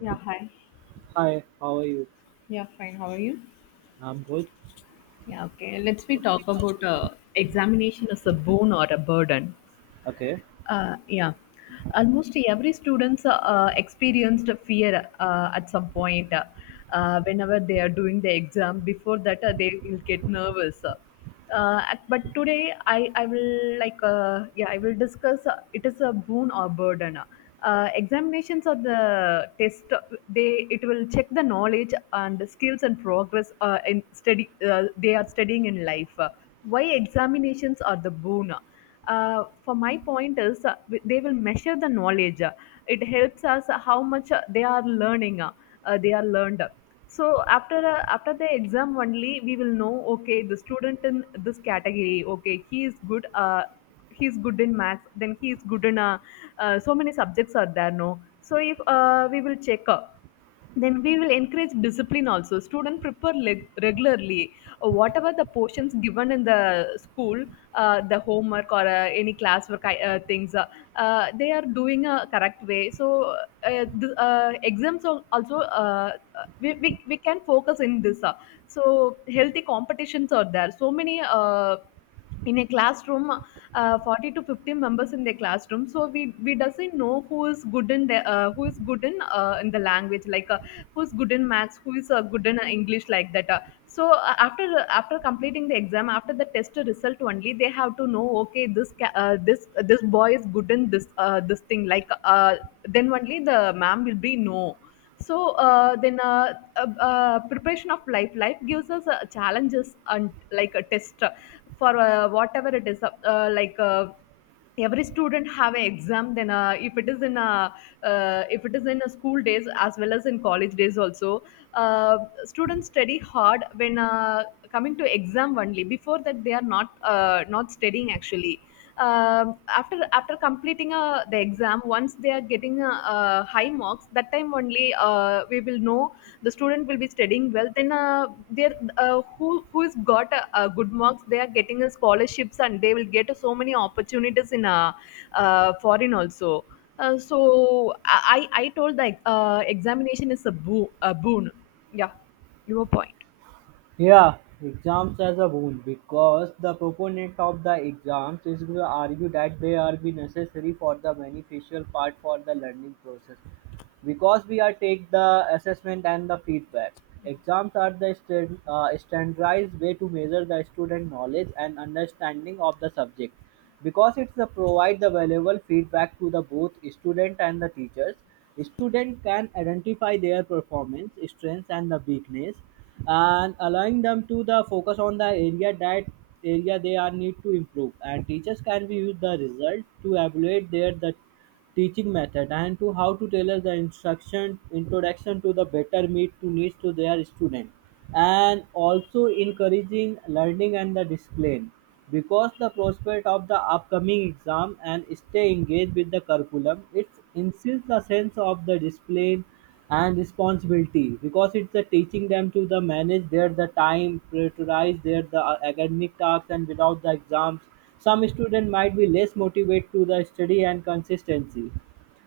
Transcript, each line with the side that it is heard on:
left: Yeah, hi.
right: Hi, how are you?
left: Yeah, fine. How are you?
right: I'm good.
left: Yeah, okay. Let's we talk about examination as a boon or a burden.
right: Okay.
left: Uh, yeah, almost every students experienced fear at some point whenever they are doing the exam. Before that, they will get nervous. Uh, but today, I will like I will discuss. It is a boon or burden. Examinations are the test. They it will check the knowledge and skills and progress in study. They are studying in life. Why examinations are the boon? For my point is they will measure the knowledge. It helps us how much they are learning they are learned. So after after the exam only we will know, okay, the student in this category, okay, he is good in maths, then he is good in so many subjects are there, no? So if we will check then we will encourage discipline also. Student prepare regularly. Whatever the portions given in the school, the homework or any classwork things, they are doing a correct way. So exams also we can focus in this. So healthy competitions are there. So many in a classroom 40 to 50 members in the classroom, so we doesn't know who is good in the who is good in the language, like who's good in maths, who is good in english, like that. After after completing the exam, after the test result only they have to know, okay, this this this boy is good in this this thing, like then only the ma'am will be know. So then preparation of life. Life gives us challenges and like a test. For whatever it is every student have an exam. Then if it is in if it is in a school days as well as in college days also. Uh, students study hard when coming to exam only. Before that they are not not studying actually. After after completing the exam, once they are getting high marks, that time only we will know the student will be studying well. Then there who who's got good marks, they are getting scholarships and they will get so many opportunities in foreign also. So I I told, like examination is a boon. Yeah, your point?
right: Yeah, exams as a boon, because the proponent of the exams is going to argue that they are be necessary for the beneficial part for the learning process. Because we are take the assessment and the feedback. Exams are the standardized way to measure the student knowledge and understanding of the subject. Because it's the provide the valuable feedback to the both student and the teachers. Student can identify their performance, strengths, and the weakness, and allowing them to the focus on the area that area they are need to improve. And teachers can be use the result to evaluate their the teaching method and to how to tailor the instruction introduction to the better meet to needs to their student, and also encouraging learning and the discipline, because the prospect of the upcoming exam and stay engaged with the curriculum, it insists the sense of the discipline and responsibility, because it's the teaching them to the manage their the time, prioritize their the academic tasks. And without the exams, some students might be less motivated to the study and consistency.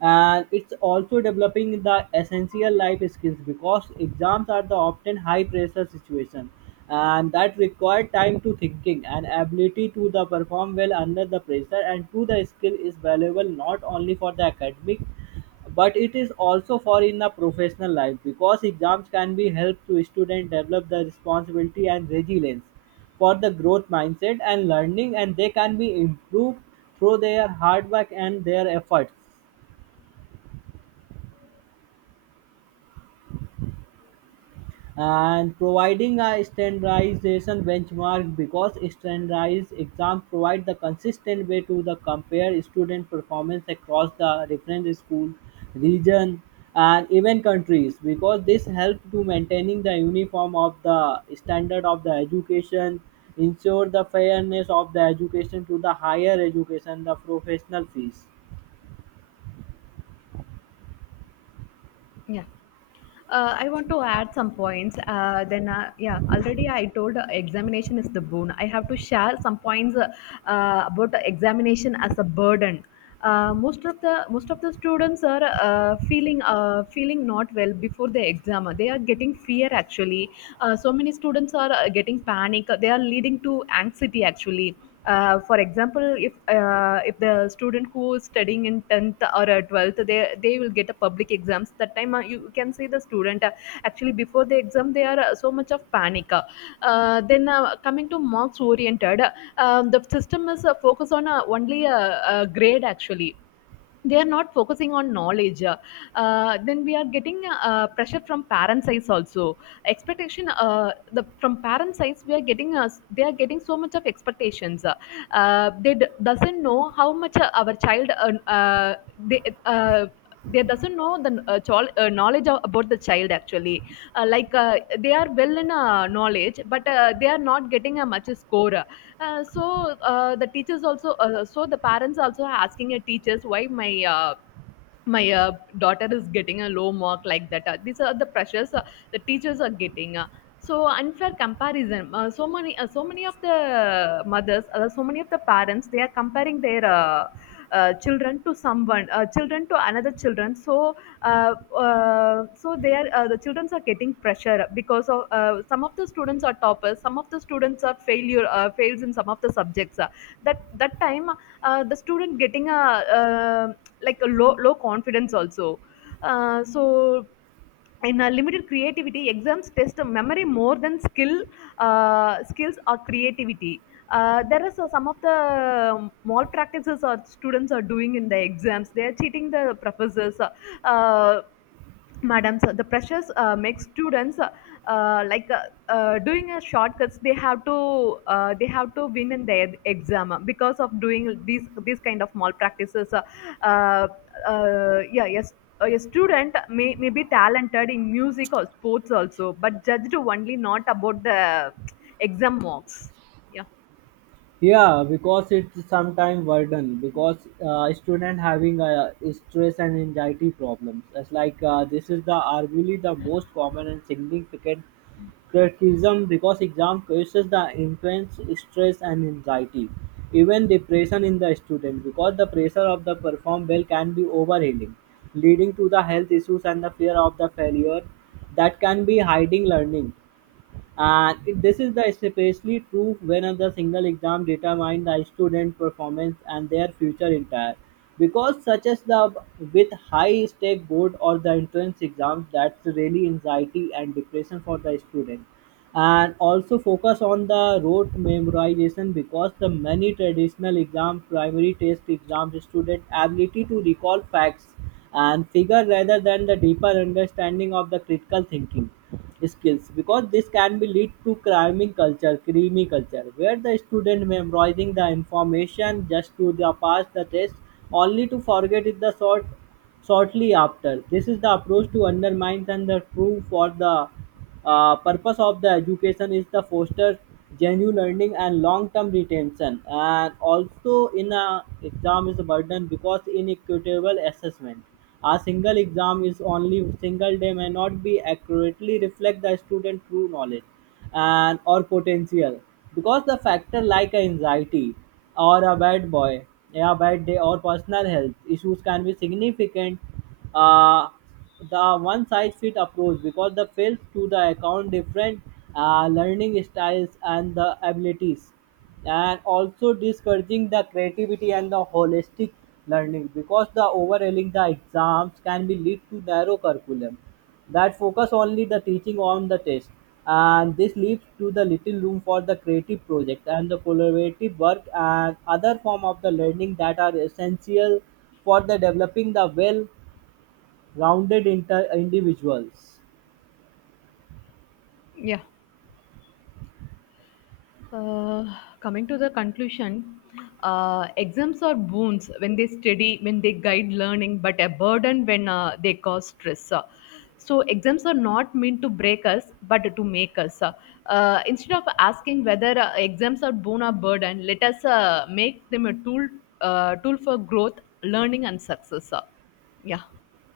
right: And it's also developing the essential life skills, because exams are the often high pressure situation and that require time to thinking and ability to the perform well under the pressure, and to the skill is valuable not only for the academic, but it is also for in a professional life, because exams can be help to student develop the responsibility and resilience for the growth mindset and learning, and they can be improved through their hard work and their efforts, and providing a standardization benchmark, because standardized exams provide the consistent way to the compare student performance across the different school, region, and even countries, because this help to maintaining the uniform of the standard of the education, ensure the fairness of the education to the higher education, the professional fees.
left: Yeah. I want to add some points. Already I told examination is the boon. I have to share some points about the examination as a burden. Most of the most of the students are feeling feeling not well before the exam. They are getting fear actually. So many students are getting panic. They are leading to anxiety actually. For example, if the student who is studying in 10th or 12th, they will get a public exams. That time you can see the student actually before the exam they are so much of panic. Then Coming to marks oriented, the system is focused on only a grade actually. They are not focusing on knowledge. Then we are getting pressure from parent sides also. Expectation the from parent sides we are getting they are getting so much of expectations. They doesn't know how much our child they doesn't know the knowledge of, about the child actually. Like they are well in knowledge, but they are not getting a much score. The teachers also, so the parents also are asking your teachers, why my my uh, daughter is getting a low mark, like that. These are the pressures the teachers are getting. So unfair comparison. So many, so many of the mothers, so many of the parents, they are comparing their children to someone, children to another children. So, so they are the children are getting pressure because of some of the students are toppers, some of the students are failure, fails in some of the subjects. That that time the student getting a like a low confidence also. So in a limited creativity, exams test memory more than skill, skills or creativity. There is some of the malpractices our students are doing in the exams. They are cheating the professors. Uh, madam, so the pressures make students uh, like uh, doing a shortcuts. They have to they have to win in their exam because of doing these kind of malpractices. Uh, yeah yes, a student may be talented in music or sports also, but judged only not about the exam marks. Yeah.
right: Yeah, because it's sometimes burden because student having stress and anxiety problems. It's like, this is the arguably the most common and significant criticism, because exam causes the intense stress and anxiety, even depression in the student, because the pressure of the perform well can be overwhelming, leading to the health issues and the fear of the failure that can be hiding learning. And it, this is the especially true when the single exam determines the student performance and their future entire. Because such as the with high stake board or the entrance exams, that's really anxiety and depression for the student. And also focus on the rote memorization, because the many traditional exam, primary test exams, student ability to recall facts and figure rather than the deeper understanding of the critical thinking skills, because this can be lead to cramming culture, creamy culture, where the student memorizing the information just to the pass the test, only to forget it the shortly after. This is the approach to undermine and the true for the purpose of the education is the foster genuine learning and long-term retention. And also, in a exam is a burden because inequitable assessment, a single exam is only single day, may not be accurately reflect the student true knowledge and or potential, because the factor like anxiety or a bad boy, a bad day or personal health issues can be significant. Uh, the one-size-fit approach, because the fails to the account different learning styles and the abilities, and also discouraging the creativity and the holistic learning, because the overhauling the exams can be lead to narrow curriculum that focus only the teaching on the test, and this leads to the little room for the creative project and the collaborative work and other form of the learning that are essential for the developing the well rounded individuals.
left: Yeah. Uh, coming to the conclusion, exams are boons when they study, when they guide learning, but a burden when they cause stress. So, exams are not meant to break us, but to make us. Instead of asking whether exams are boon or burden, let us make them a tool, tool for growth, learning, and success. Yeah,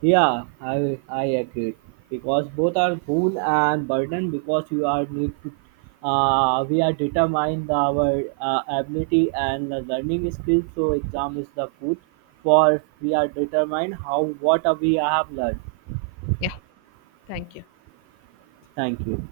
right: Yeah, I agree, because both are boon and burden, because you are need to, we are determined our ability and the learning skills. So exam is the food for we are determined how what we have learned.
left: Yeah. Thank you.
right: Thank you.